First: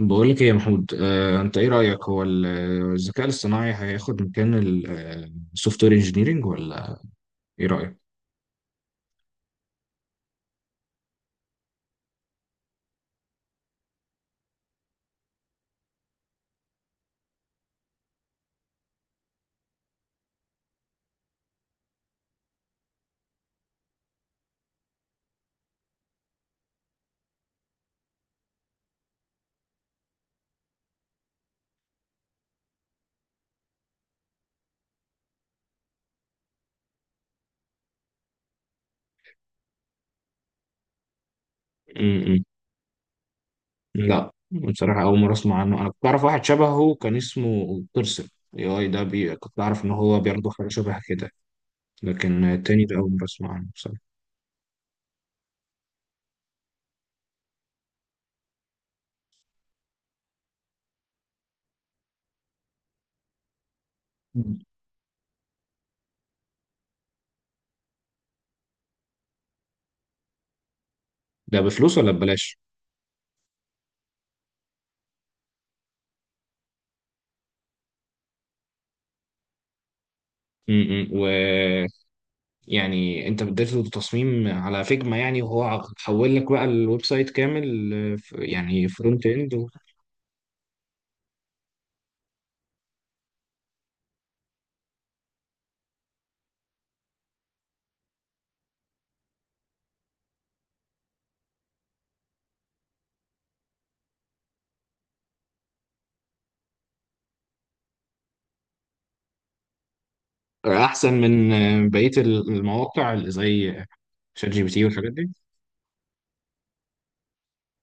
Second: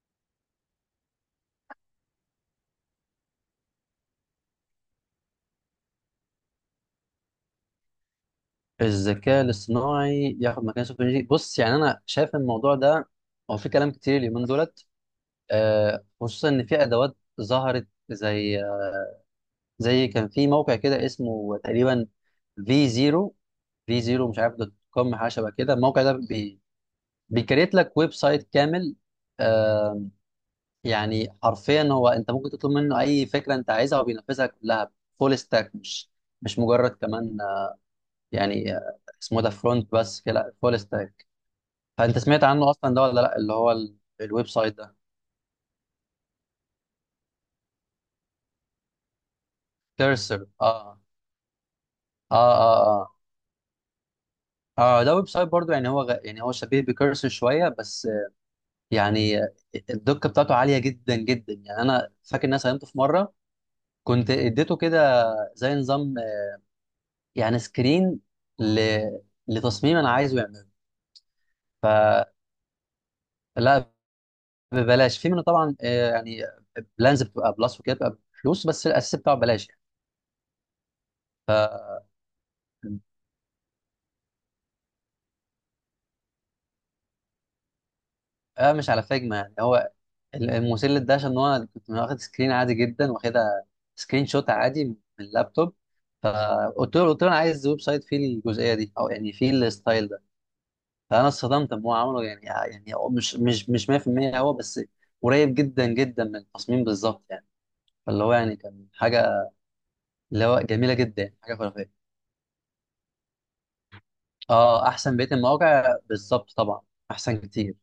بقول لك ايه يا محمود، انت ايه رأيك؟ هو الذكاء الاصطناعي هياخد مكان السوفت وير انجينيرنج ولا ايه رأيك؟ الذكاء الاصطناعي ياخد مكان السوفت وير engineering. بص، يعني انا شايف إن الموضوع ده هو في كلام كتير اليومين دولت، خصوصا ان في ادوات ظهرت زي كان في موقع كده اسمه تقريبا في زيرو في زيرو مش عارف دوت كوم حاجه شبه كده. الموقع ده بيكريت لك ويب سايت كامل. آه، يعني حرفيا هو انت ممكن تطلب منه اي فكره انت عايزها وبينفذها كلها فول ستاك، مش مجرد كمان. اسمه ده فرونت بس كده، لا فول ستاك. انت م- سمعت م. عنه اصلا ده ولا لا؟ اللي هو لا الويب سايت ده. بصراحة، اول مرة اسمع عنه. انا كنت اعرف واحد شبهه كان اسمه بيرسون، اي اي ده، كنت اعرف ان هو كيرسر، بياخد حاجة اه. شبه كده، اه لكن التاني ده اول اه مرة اسمع عنه بصراحة. اه اه ده ويب سايت برضو، يعني هو يعني هو شبيه بكيرسر شويه، بس يعني آه، الدقه بتاعته عاليه جدا جدا. يعني انا فاكر ان انا ساهمته في مره كنت م. اديته كده زي نظام، يعني سكرين ل... لتصميم انا عايزه يعمله. ده بفلوس ولا فلا، ببلاش؟ ببلاش في منه طبعا. يعني بلانز بتبقى بلس وكده بتبقى بفلوس، بس الاساس بتاعه ببلاش. م- م. يعني يعني انت بديته تصميم على فيجما يعني، وهو حول لك بقى الويب سايت كامل؟ يعني مش على فرونت فاجمة، اند؟ يعني هو المسلة ده عشان هو كنت واخد سكرين عادي جدا، واخدها سكرين شوت عادي من اللابتوب. فقلت له قلت له انا عايز ويب سايت فيه الجزئيه دي، او يعني فيه الستايل ده. فانا اتصدمت ان هو عمله، يعني هو مش 100% هو، بس قريب جدا جدا من التصميم بالظبط يعني. فاللي هو يعني كان حاجه، اللي هو جميله احسن جدا، حاجه من خرافيه. بقيه المواقع اللي زي شات جي بي تي اه، والحاجات احسن بقيه دي. المواقع بالظبط طبعا، احسن كتير.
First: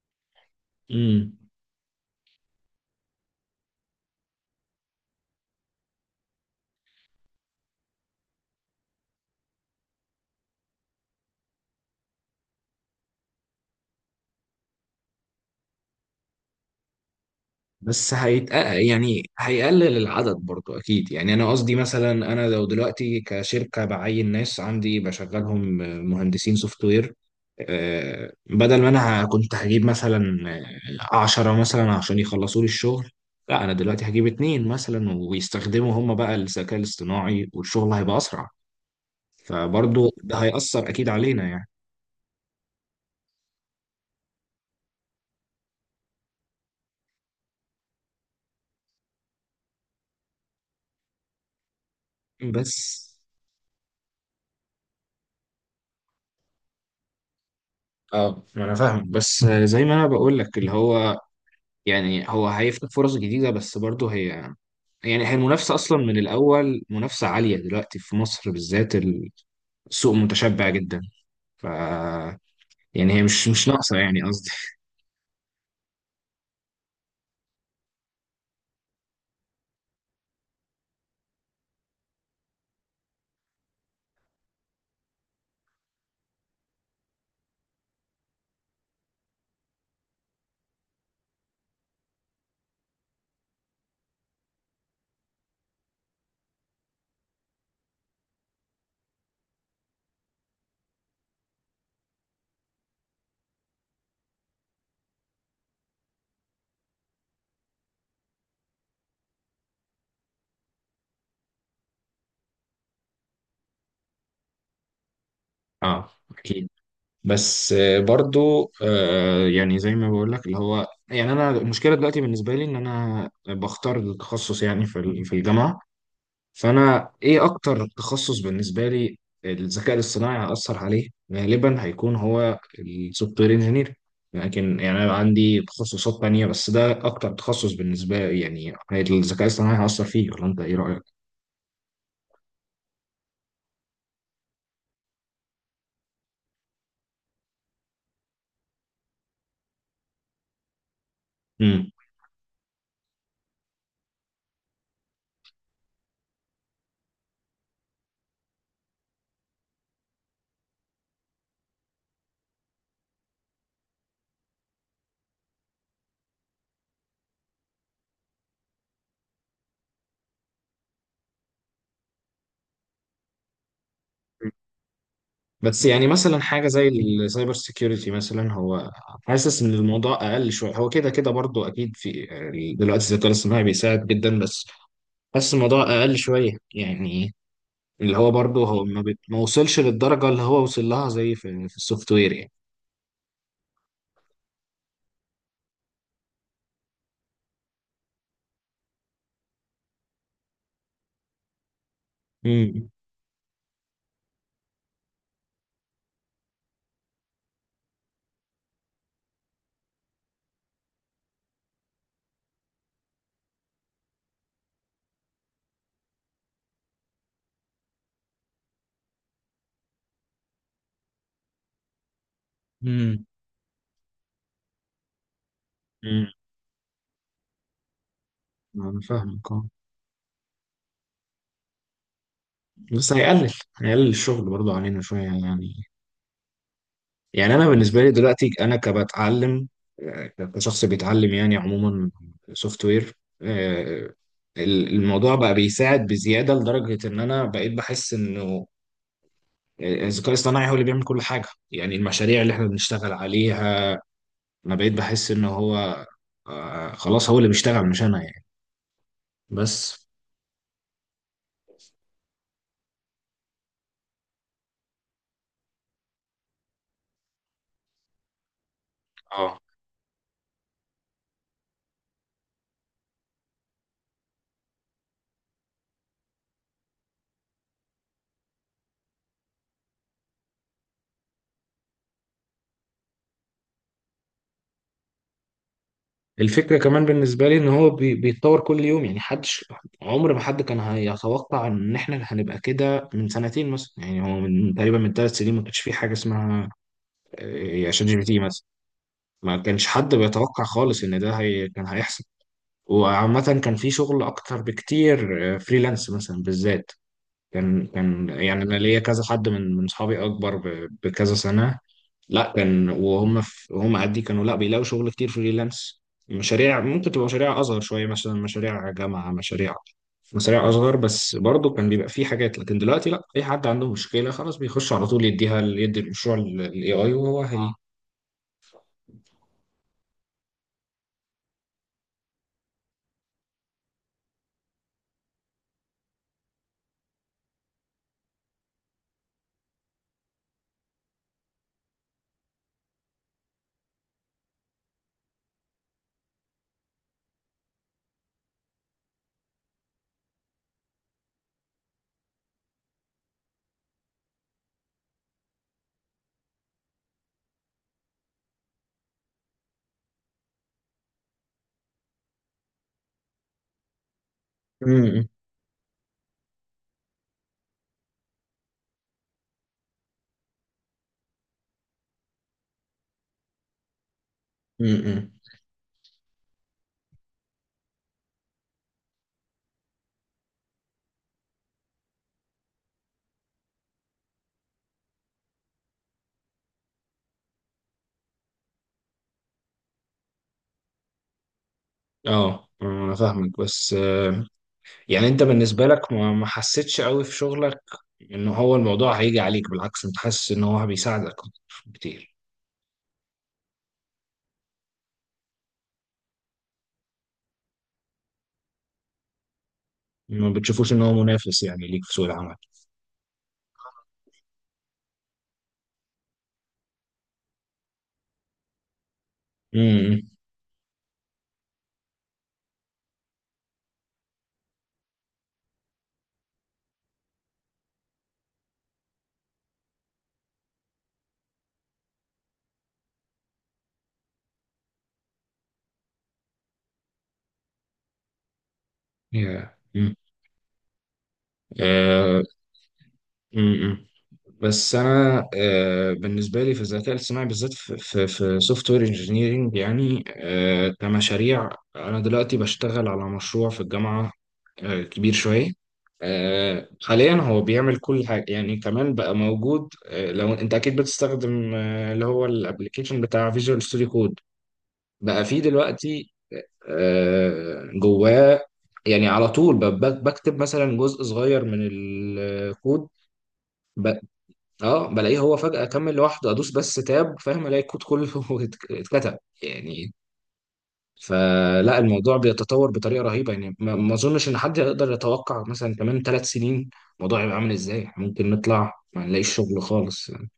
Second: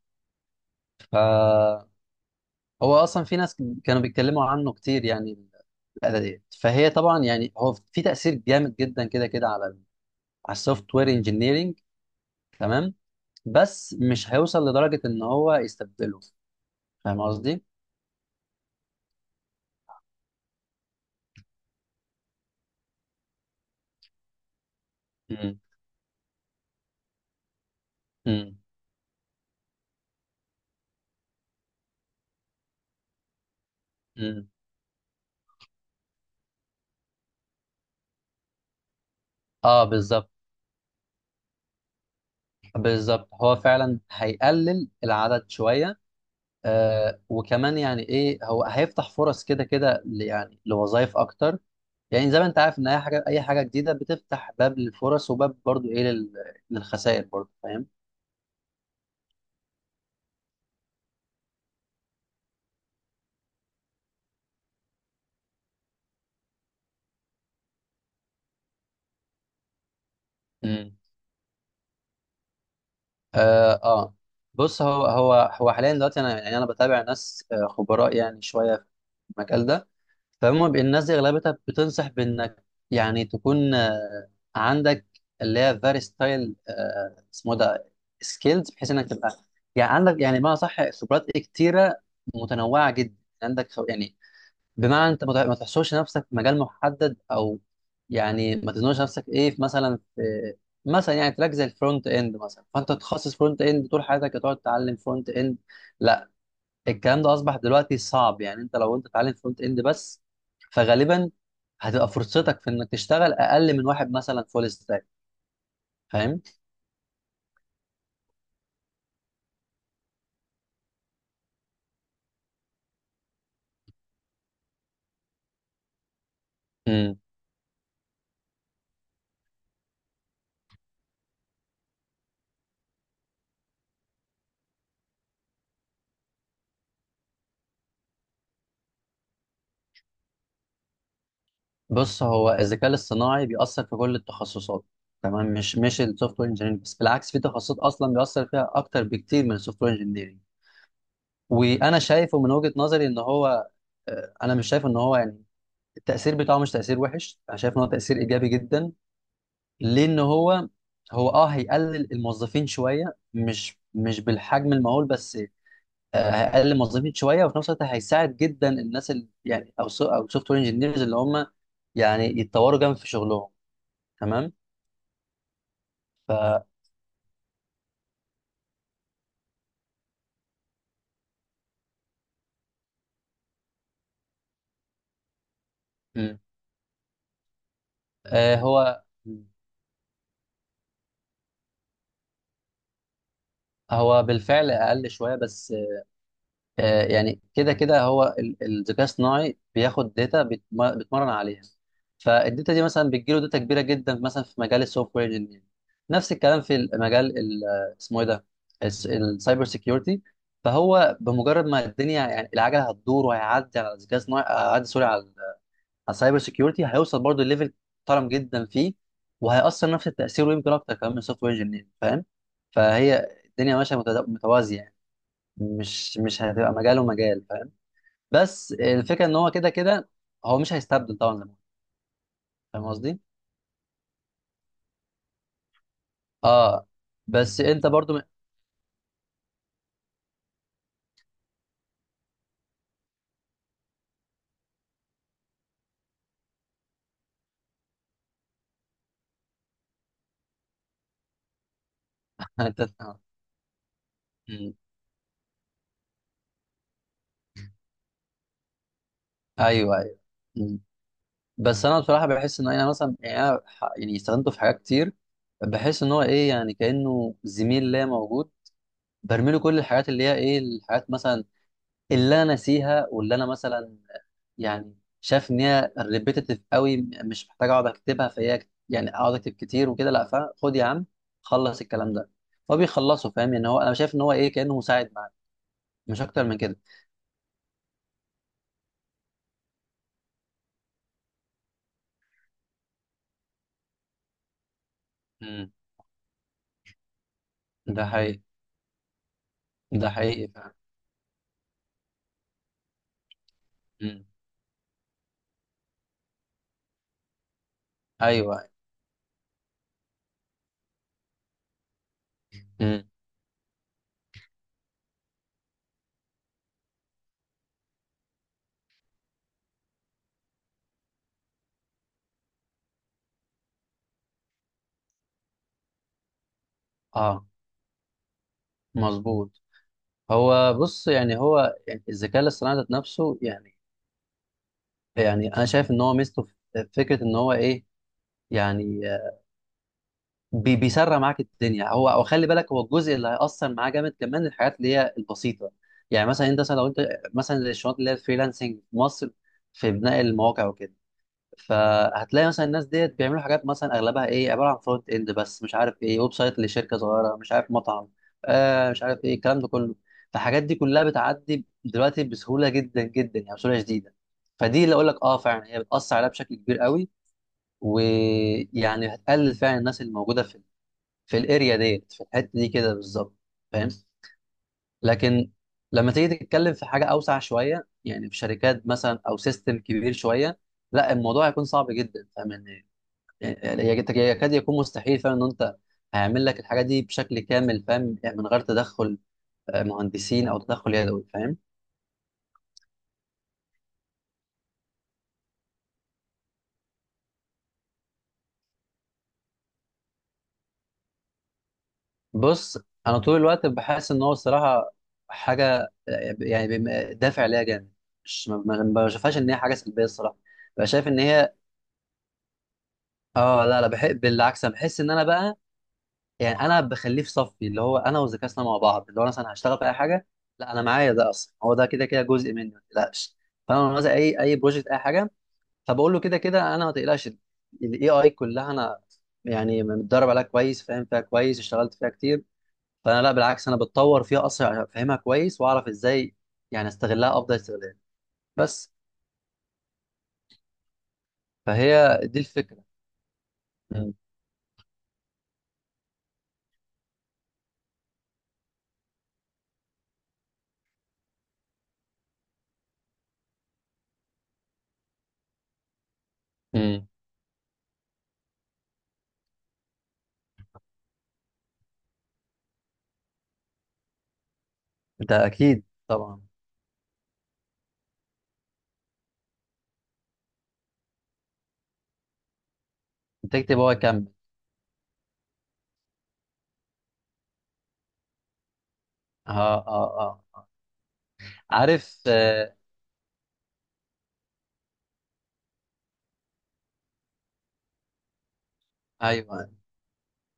امم فهو اصلا في ناس كانوا بيتكلموا عنه كتير يعني، الآلة ديت. فهي طبعا يعني هو في تأثير جامد جدا كده كده على على السوفت وير انجينيرنج، تمام، بس مش هيوصل لدرجة إن هو يستبدله. فاهم قصدي؟ بس يعني هيقلل العدد برضو اكيد. يعني انا قصدي، مثلا انا لو دلوقتي كشركه بعين ناس عندي مم. بشغلهم مهندسين سوفت وير، مم. بدل ما انا كنت هجيب مثلا 10 مثلا عشان يخلصوا لي الشغل، لا انا دلوقتي هجيب مم. 2 مثلا ويستخدموا هم بقى الذكاء الاصطناعي والشغل هيبقى اسرع. اه، فبرضو بالظبط. ده هيأثر اكيد علينا يعني. بالظبط، هو فعلا هيقلل العدد شوية. وكمان يعني ايه، هو هيفتح فرص كده كده يعني لوظائف اكتر. يعني زي ما انت بس عارف ان اي حاجه جديده بتفتح باب للفرص، وباب برضو ايه للخسائر برضو، اه، ما انا فاهم، بس زي ما انا بقول لك اللي هو يعني هو هيفتح فرص جديده، بس برضه هي يعني هي المنافسه اصلا من الاول منافسه عاليه دلوقتي في مصر بالذات، السوق متشبع فاهم. جدا. ف يعني هي مش اه ناقصه آه. يعني، قصدي. بص، هو هو حاليا دلوقتي، انا يعني انا بتابع ناس، خبراء يعني شويه في المجال ده. فهم الناس دي اغلبتها بتنصح بانك يعني تكون عندك اللي هي فيري ستايل، اسمه ده سكيلز، بحيث انك تبقى يعني عندك، يعني ما صح، خبرات كتيره متنوعه جدا. عندك يعني بمعنى انت ما تحصرش نفسك في مجال محدد، او يعني ما تزنقش نفسك ايه في مثلا يعني تراك زي الفرونت اند مثلا، فانت تتخصص فرونت اند طول حياتك هتقعد تتعلم فرونت اند. لا، الكلام ده اصبح دلوقتي صعب. يعني انت لو انت تتعلم فرونت اند بس، فغالبا هتبقى فرصتك في انك تشتغل اقل من واحد مثلا فول ستاك. اه فاهم. اكيد، بس برضه آه يعني زي ما بقول لك اللي هو، يعني انا المشكله دلوقتي بالنسبه لي ان انا بختار التخصص يعني في في الجامعه، فانا امم. ايه اكتر تخصص بالنسبه لي الذكاء الاصطناعي هيأثر عليه؟ غالبا هيكون هو السوفت وير انجينير، لكن يعني انا عندي تخصصات تانية، بس ده اكتر تخصص بالنسبه لي يعني الذكاء الاصطناعي هيأثر فيه، ولا انت ايه رأيك؟ بص، هو الذكاء الاصطناعي بيأثر في كل التخصصات، تمام، مش السوفت وير انجينيرنج بس، بالعكس في تخصصات اصلا بيأثر فيها اكتر بكتير من السوفت وير انجينيرنج. امم. وانا شايفه من وجهة نظري ان هو، انا مش شايف ان هو يعني التأثير بتاعه مش تأثير وحش، انا شايف ان هو تأثير ايجابي جدا، لان هو هيقلل الموظفين شوية، مش بالحجم المهول بس. هيقلل الموظفين شوية، وفي نفس الوقت هيساعد جدا الناس اللي يعني او سوفت وير انجينيرز اللي هم يعني يتطوروا جامد في شغلهم، تمام. بس يعني ف مثلا حاجه زي السايبر سيكيورتي مثلا، هو حاسس ان الموضوع اقل شويه. هو كده كده برضو اكيد، في دلوقتي الذكاء الاصطناعي بيساعد جدا، بس حاسس الموضوع اقل م. شويه يعني. اللي هو آه، برضه هو ما, هو بت... ما وصلش للدرجة اللي هو وصل لها زي في السوفت وير يعني. هو بالفعل اقل شوية، بس يعني كده كده هو الذكاء الصناعي بياخد داتا بيتمرن عليها. فالداتا دي امم. مثلا بتجيله داتا كبيره جدا مثلا في مجال السوفت وير انجينير. نفس الكلام في المجال اسمه ايه ده، السايبر سيكيورتي. فهو بمجرد ما الدنيا يعني العجله هتدور، وهيعدي على الذكاء الصناعي، هيعدي سوري، على على السايبر سيكيورتي، هيوصل برضه ليفل محترم جدا فيه، وهيأثر نفس التأثير، ويمكن اكتر كمان من السوفت وير انجينير، فاهم. امم. فهي الدنيا ماشيه متوازيه يعني. مش امم. مش هتبقى مجال ومجال، فاهم. بس انا الفكره ان هو فاهمك. اه كده كده هو مش هيستبدل طبعا لمون، فاهم بس قصدي. هيقلل، هيقلل الشغل برضه علينا شوية يعني. اه، يعني بس انا انت بالنسبة لي برضو دلوقتي انا كبتعلم، آه، كشخص بيتعلم يعني عموما سوفت وير، آه، الموضوع بقى بيساعد بزيادة، لدرجة ان انا بقيت بحس انه الذكاء الاصطناعي هو اللي بيعمل كل حاجة يعني، المشاريع اللي احنا انت بنشتغل آه. عليها مم. انا بقيت بحس ان هو آه، خلاص هو اللي بيشتغل مش انا يعني. بس ايوه ايوه. مم. بس انا بصراحه بحس ان انا مثلا، يعني انا يعني استخدمته في حاجات كتير، بحس ان هو ايه يعني كانه زميل ليا موجود، برمي له اه. كل الحاجات اللي هي ايه، الحاجات مثلا اللي انا ناسيها، واللي انا مثلا يعني شايف ان هي ريبيتيتيف قوي، مش محتاج اقعد اكتبها، فهي يعني اقعد اكتب كتير وكده، لا، فخد يا عم، خلص الكلام ده هو بيخلصه، فاهم. يعني هو انا شايف ان هو ايه، كانه مساعد معاك، مش اكتر من الفكرة كده. كمان بالنسبة لي ان هو بيتطور كل يوم يعني. حدش، عمر ما حد كان هيتوقع ان احنا هنبقى كده من سنتين مثلا. يعني هو من تقريبا من 3 سنين ما امم. كانش في حاجة اسمها ده شات جي بي تي حقيقي. مثلا، ما كانش ده حد حقيقي بيتوقع فعلا. خالص ان ده هي كان هيحصل. وعامة كان في شغل امم. اكتر بكتير، فريلانس مثلا بالذات. كان كان يعني ايوه. انا ليا كذا حد من اصحابي اكبر بكذا سنه، لا كان امم. وهم في هم قدي كانوا لا بيلاقوا شغل كتير فريلانس. مشاريع ممكن تبقى مشاريع اصغر شويه، مثلا مشاريع جامعه، مشاريع، مشاريع اصغر، بس برضه كان بيبقى في حاجات. لكن دلوقتي لا، اي حد عنده مشكله خلاص بيخش على طول يديها، يدي المشروع للاي اي وهو اه، هي اه. مظبوط. هو بص يعني هو يعني الذكاء الاصطناعي ذات نفسه، يعني يعني انا شايف ان هو ميزته في فكره ان هو ايه يعني، بيسرع معاك الدنيا هو، او خلي بالك، هو الجزء اللي هيأثر معاه جامد كمان الحاجات اللي هي البسيطه. يعني مثلا انت مثلا لو انت مثلا زي الشغلات اللي هي الفريلانسنج في مصر في بناء المواقع وكده، فهتلاقي مثلا الناس ديت بيعملوا حاجات مثلا اغلبها ايه، عباره عن فرونت اند بس، مش عارف ايه، ويب سايت لشركه صغيره، مش عارف مطعم، مش عارف ايه الكلام ده كله. فالحاجات دي كلها بتعدي دلوقتي بسهوله جدا جدا، يعني بسهوله شديده. فدي م- اللي اقول لك م- اه فعلا هي بتأثر عليها بشكل كبير قوي، ويعني هتقلل فعلا الناس اللي موجوده في الاريا ديت، في الحته دي كده بالظبط، فاهم. م- م. لكن لما تيجي تتكلم في حاجه اوسع شويه، يعني في شركات مثلا، او سيستم كبير شويه، لا الموضوع هيكون صعب جدا، فاهم ان يعني يكاد يكون مستحيل، فاهم ان انت هيعمل لك الحاجه دي بشكل كامل، فاهم، يعني من غير تدخل مهندسين، او تدخل يدوي، فاهم. اه انا فاهمك، بس يعني انت بالنسبة لك ما حسيتش قوي في شغلك ان هو الموضوع هيجي عليك؟ بالعكس انت حاسس ان هو بيساعدك كتير؟ بص، انا طول الوقت بحس ان هو الصراحه حاجه، يعني دافع ليها جامد، مش ما بشوفهاش ان هي حاجه سلبيه الصراحه. ما بقى بتشوفوش ان شايف هو ان هي منافس يعني ليك في سوق العمل؟ اه، لا لا، بحب بالعكس، انا بحس ان انا بقى يعني انا بخليه في صفي، اللي هو انا وذكائنا مع بعض اللي هو مثلا هشتغل في اي امم. حاجه، لا انا معايا ده اصلا، هو ده كده كده جزء مني، ما تقلقش. فانا لما مثلا اي بروجكت اي حاجه، فبقول له كده كده انا ما تقلقش، الاي اي كلها انا يعني متدرب عليها كويس، فاهم فيها كويس، اشتغلت فيها كتير. فانا لا، بالعكس، انا بتطور فيها اصلا عشان افهمها كويس واعرف ازاي يعني استغلها افضل استغلال، بس. يا فهي دي آه، الفكره. امم بس انا بالنسبه لي في الذكاء الاصطناعي بالذات في سوفت وير انجينيرنج يعني، كمشاريع، انا دلوقتي بشتغل على مشروع في الجامعه، كبير شوية، امم. حاليا هو بيعمل كل حاجة يعني. كمان بقى موجود، لو انت اكيد بتستخدم اللي هو الابليكيشن بتاع فيجوال ستوديو كود، انت بقى فيه اكيد دلوقتي طبعا. جواه يعني. على طول بكتب مثلا جزء صغير من الكود انت تكتب، هو ب... يكمل. اه بلاقيه هو فجأة كمل لوحده، ادوس بس تاب فاهم، الاقي الكود كله اتكتب اه يعني. اه اه آه. فلا عارف الموضوع آه. بيتطور بطريقه رهيبه يعني، ما اظنش ان حد يقدر يتوقع مثلا كمان 3 سنين الموضوع هيبقى عامل ازاي. إحنا ممكن نطلع ما نلاقيش ايوه، شغل خالص يعني.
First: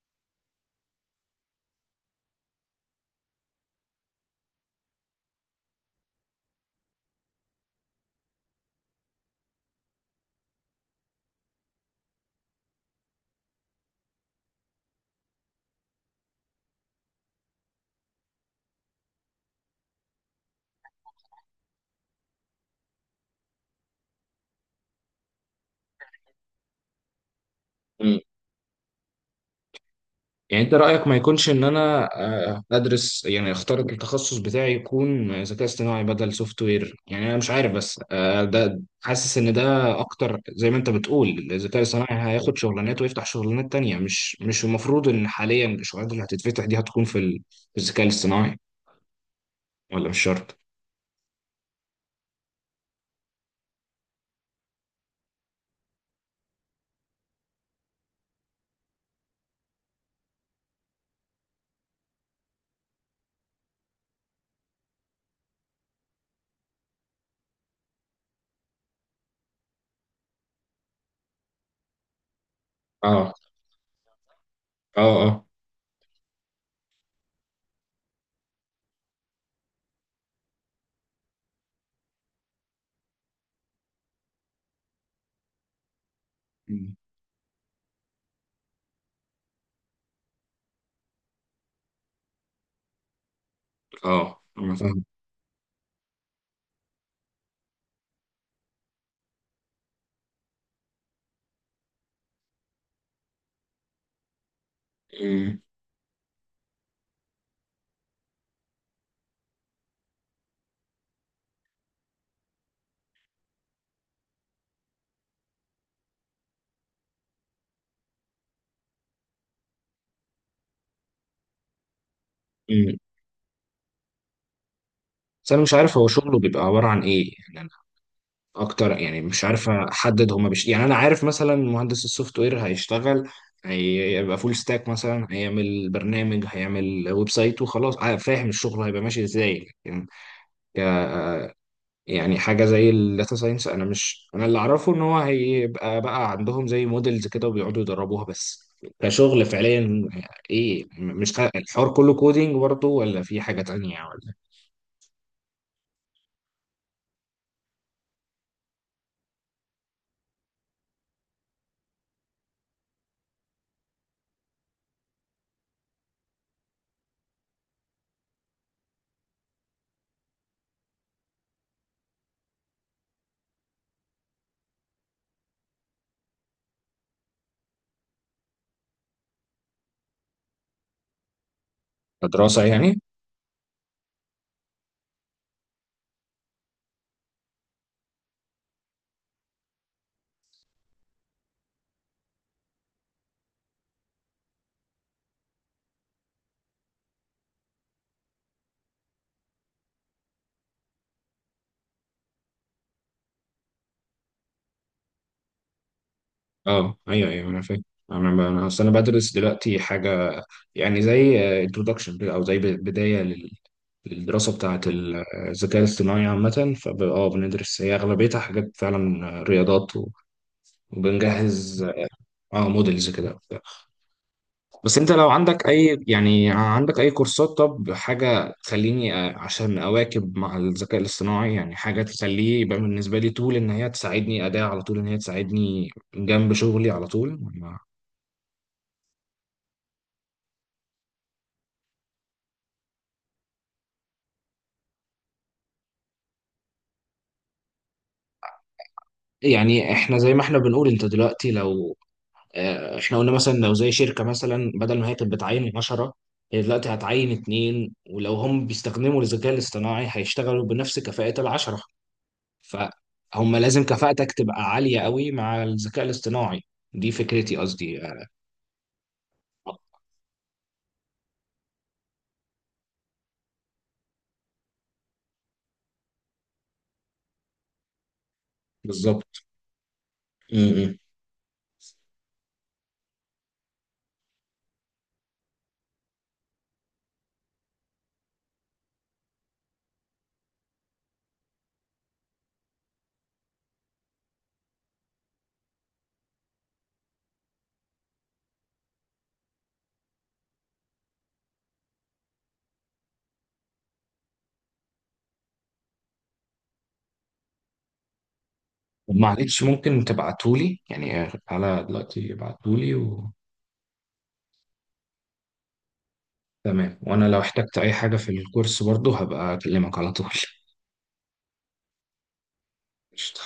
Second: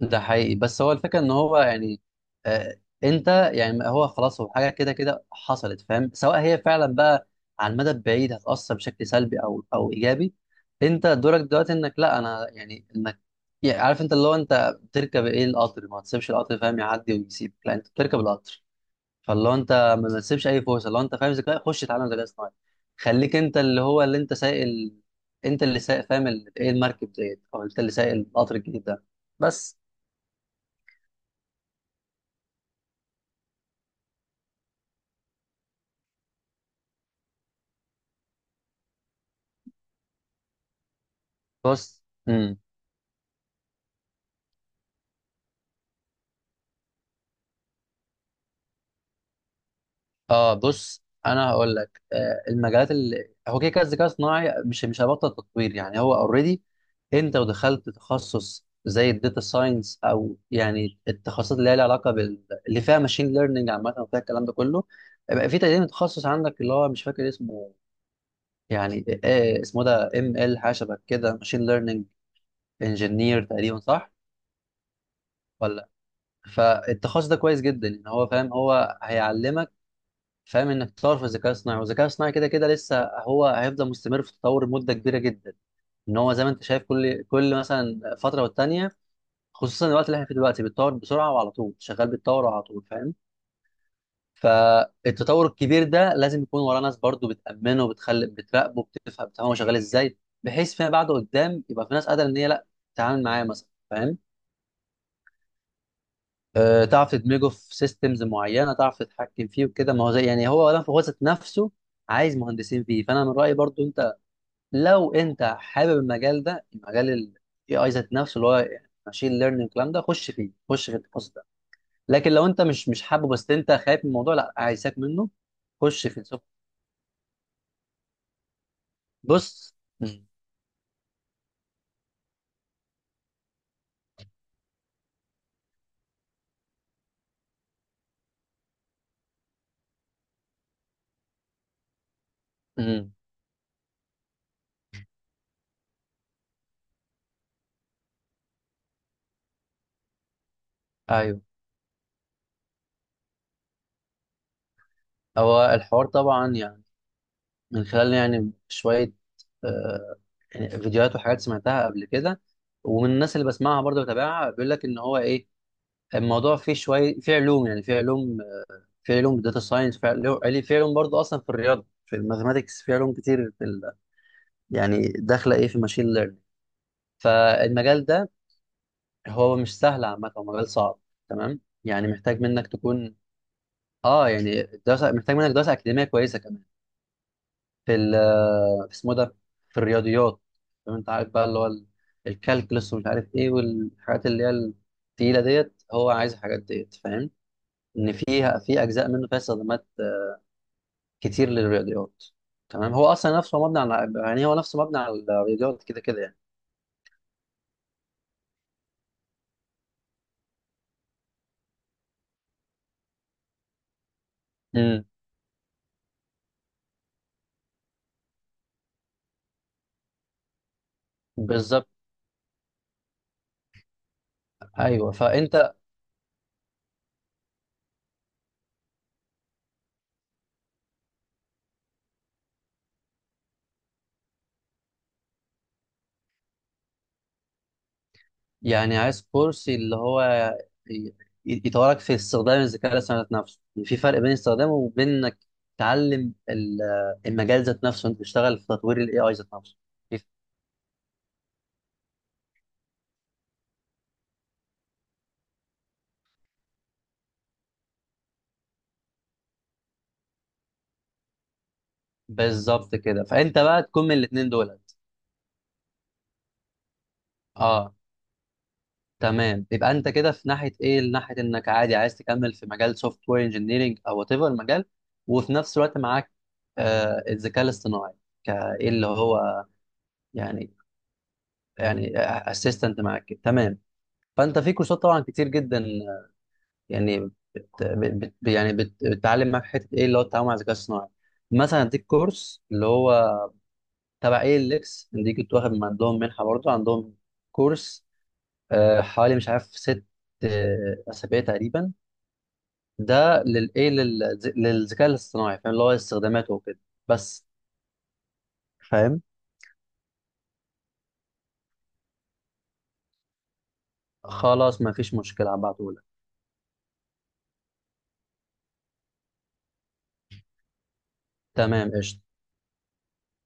ده حقيقي، بس هو الفكره ان هو يعني آه انت، يعني هو خلاص، هو حاجه كده كده حصلت، فاهم، سواء هي فعلا بقى على المدى البعيد هتاثر بشكل سلبي او ايجابي. انت دورك دلوقتي انك لا، انا يعني انك، يعني عارف انت اللي هو انت بتركب ايه القطر، ما تسيبش القطر، فاهم، يعدي ويسيبك، لا انت بتركب القطر. فاللي هو انت ما تسيبش اي فرصه، لو انت فاهم ذكاء، خش اتعلم ذكاء اصطناعي، خليك انت اللي هو اللي انت سايق انت اللي سايق، فاهم، ايه، المركب ديت، او انت اللي سايق مم. القطر الجديد ده، بس. يعني انت رايك ما يكونش ان انا ادرس يعني، اختار التخصص بتاعي يكون ذكاء اصطناعي بدل سوفت وير يعني؟ انا مش عارف، بس ده حاسس ان ده اكتر. زي ما انت بتقول الذكاء بص. الصناعي امم. هياخد شغلانات ويفتح شغلانات تانية، مش المفروض ان حاليا الشغلانات اللي هتتفتح دي هتكون في في الذكاء الاصطناعي، ولا مش اه، شرط؟ بص، انا هقول لك المجالات اللي هو كده كده الذكاء الصناعي مش هيبطل تطوير، يعني هو اوريدي، انت ودخلت تخصص زي الداتا ساينس، او يعني التخصصات اللي هي لها علاقه بال اللي فيها ماشين ليرنينج عامه وفيها الكلام ده كله، بقى في تقريبا تخصص عندك اللي هو مش فاكر اسمه، يعني إيه اسمه ده، ام ال، حاجه شبه كده، ماشين ليرنينج اه. انجينير تقريبا، صح؟ اه اه. ولا. فالتخصص ده كويس جدا ان هو، فاهم، هو هيعلمك فاهم انك تطور في الذكاء الصناعي، والذكاء الصناعي كده كده لسه هو هيفضل مستمر في التطور مده كبيره جدا. ان هو زي ما انت شايف مم. كل مثلا فتره والتانيه، خصوصا الوقت اللي احنا فيه دلوقتي بيتطور بسرعه، وعلى طول شغال بيتطور على طول، فاهم. اه عامة فاهم. فالتطور الكبير ده لازم يكون وراه ناس برضو بتأمنه، وبتخلي بتراقبه، بتفهم هو شغال ازاي، بحيث فيما بعد قدام يبقى في ناس قادرة ان هي لا، تتعامل معاه مثلا فاهم، أمم. أه، تعرف تدمجه في سيستمز معينة، تعرف تتحكم فيه وكده. ما هو زي يعني هو ولا هو ذات نفسه عايز مهندسين فيه. فانا من رأيي برضو انت لو انت حابب المجال ده، مجال ال AI ذات نفسه اللي هو ماشين ليرنينج الكلام ده، خش فيه، خش في التخصص ده. لكن لو انت مش أمم. مش حابه، بس انت خايف من الموضوع، لا، عايزك منه، بس انا مش عارف خش هو فيه So. شغله بيبقى عباره عن ايه يعني. انا اكتر، يعني مش عارف بص. مم. احدد هما يعني انا عارف مثلا مهندس السوفت وير هيشتغل، هيبقى فول ستاك مثلا، هيعمل برنامج، هيعمل ويب سايت وخلاص، فاهم الشغل هيبقى ماشي ازاي. لكن يعني حاجة زي مم. الداتا ساينس، أنا مش، أنا اللي أعرفه إن هو هيبقى بقى عندهم زي موديلز كده وبيقعدوا يدربوها بس. كشغل فعليا، إيه؟ مش ايوه، خ- الحوار كله كودينج برضه ولا في حاجة تانية ولا هو الحوار طبعا يعني من خلال يعني شويه آه، يعني فيديوهات وحاجات سمعتها قبل كده، ومن الناس اللي بسمعها برضه بتابعها، بيقول لك ان هو ايه، الموضوع فيه شويه فيه علوم، يعني فيه علوم، فيه علوم داتا ساينس، فيه علوم يعني فيه علوم برضه اصلا في الرياضه، في الماثماتكس، فيه علوم كتير في يعني داخله ايه في ماشين ليرنينج. فالمجال ده هو مش سهل عامه، هو مجال صعب تمام، يعني محتاج كدراسة منك يعني؟ تكون، اه يعني دراسه محتاج منك دراسه اكاديميه كويسه كمان في ال، في اسمه ده، في الرياضيات، فاهم، انت عارف بقى اللي هو الكالكولس ومش عارف ايه والحاجات اللي هي التقيله ديت، هو عايز الحاجات ديت، فاهم، ان فيها، في اجزاء منه فيها استخدامات كتير للرياضيات، تمام. هو اصلا نفسه مبني على، يعني هو نفسه مبني على الرياضيات كده كده يعني. أه أيوه أيوه أنا فاهم. أنا أنا أصل أنا بدرس دلوقتي حاجة يعني زي انترودكشن أو زي بداية للدراسة بتاعة امم. الذكاء الاصطناعي عامة. أه، بندرس هي أغلبيتها حاجات فعلا رياضات و... وبنجهز بالظبط. أه موديلز كده. بس ايوه انت لو عندك فانت اي، يعني عندك اي كورسات طب، حاجة تخليني عشان اواكب مع الذكاء الاصطناعي يعني، حاجة تخليه يبقى بالنسبة لي طول ان هي تساعدني اداة، على طول ان هي تساعدني جنب شغلي على طول يعني عايز كورس اللي هو ي- يطورك في استخدام الذكاء الاصطناعي ذات نفسه. يعني في فرق بين استخدامه وبين انك تعلم المجال ذات نفسه، انت تشتغل في تطوير الاي اي ذات نفسه. يعني احنا زي ما احنا بنقول. انت دلوقتي لو اه، احنا قلنا مثلا لو زي شركة، مثلا بدل ما هي كانت بتعين 10، هي دلوقتي هتعين اتنين، ولو هم بيستخدموا الذكاء الاصطناعي هيشتغلوا بنفس كفاءة العشرة. بالظبط كده، فهم فانت بقى لازم تكون من كفاءتك الاثنين تبقى دولت. عالية قوي مع الذكاء الاصطناعي، دي فكرتي اه، قصدي تمام، يبقى انت كده في ناحيه ايه، ناحيه انك عادي عايز تكمل في مجال سوفت وير انجينيرنج او وات ايفر المجال، وفي نفس الوقت معاك الذكاء الاصطناعي كايه اللي بالظبط. هو م- يعني، م. يعني اسيستنت معاك كده. تمام. فانت في كورسات طبعا كتير جدا يعني بت بت يعني بتتعلم معاك حته ايه، اللي هو التعامل مع الذكاء الصناعي. مثلا اديك كورس اللي هو تبع اي ال اكس دي، كنت واخد من عندهم منحه برضه، عندهم كورس حوالي مش عارف 6 اسابيع تقريبا، ده للايه للذكاء الاصطناعي، فاهم، اللي هو استخداماته وكده، بس، طب فاهم. معلش ممكن تبعتولي يعني، على دلوقتي ابعتولي و... خلاص ما فيش مشكله، هبعتهولك. تمام. وانا لو احتجت اي حاجة في الكورس برضو هبقى اكلمك على طول تمام، قشطه. قشطة.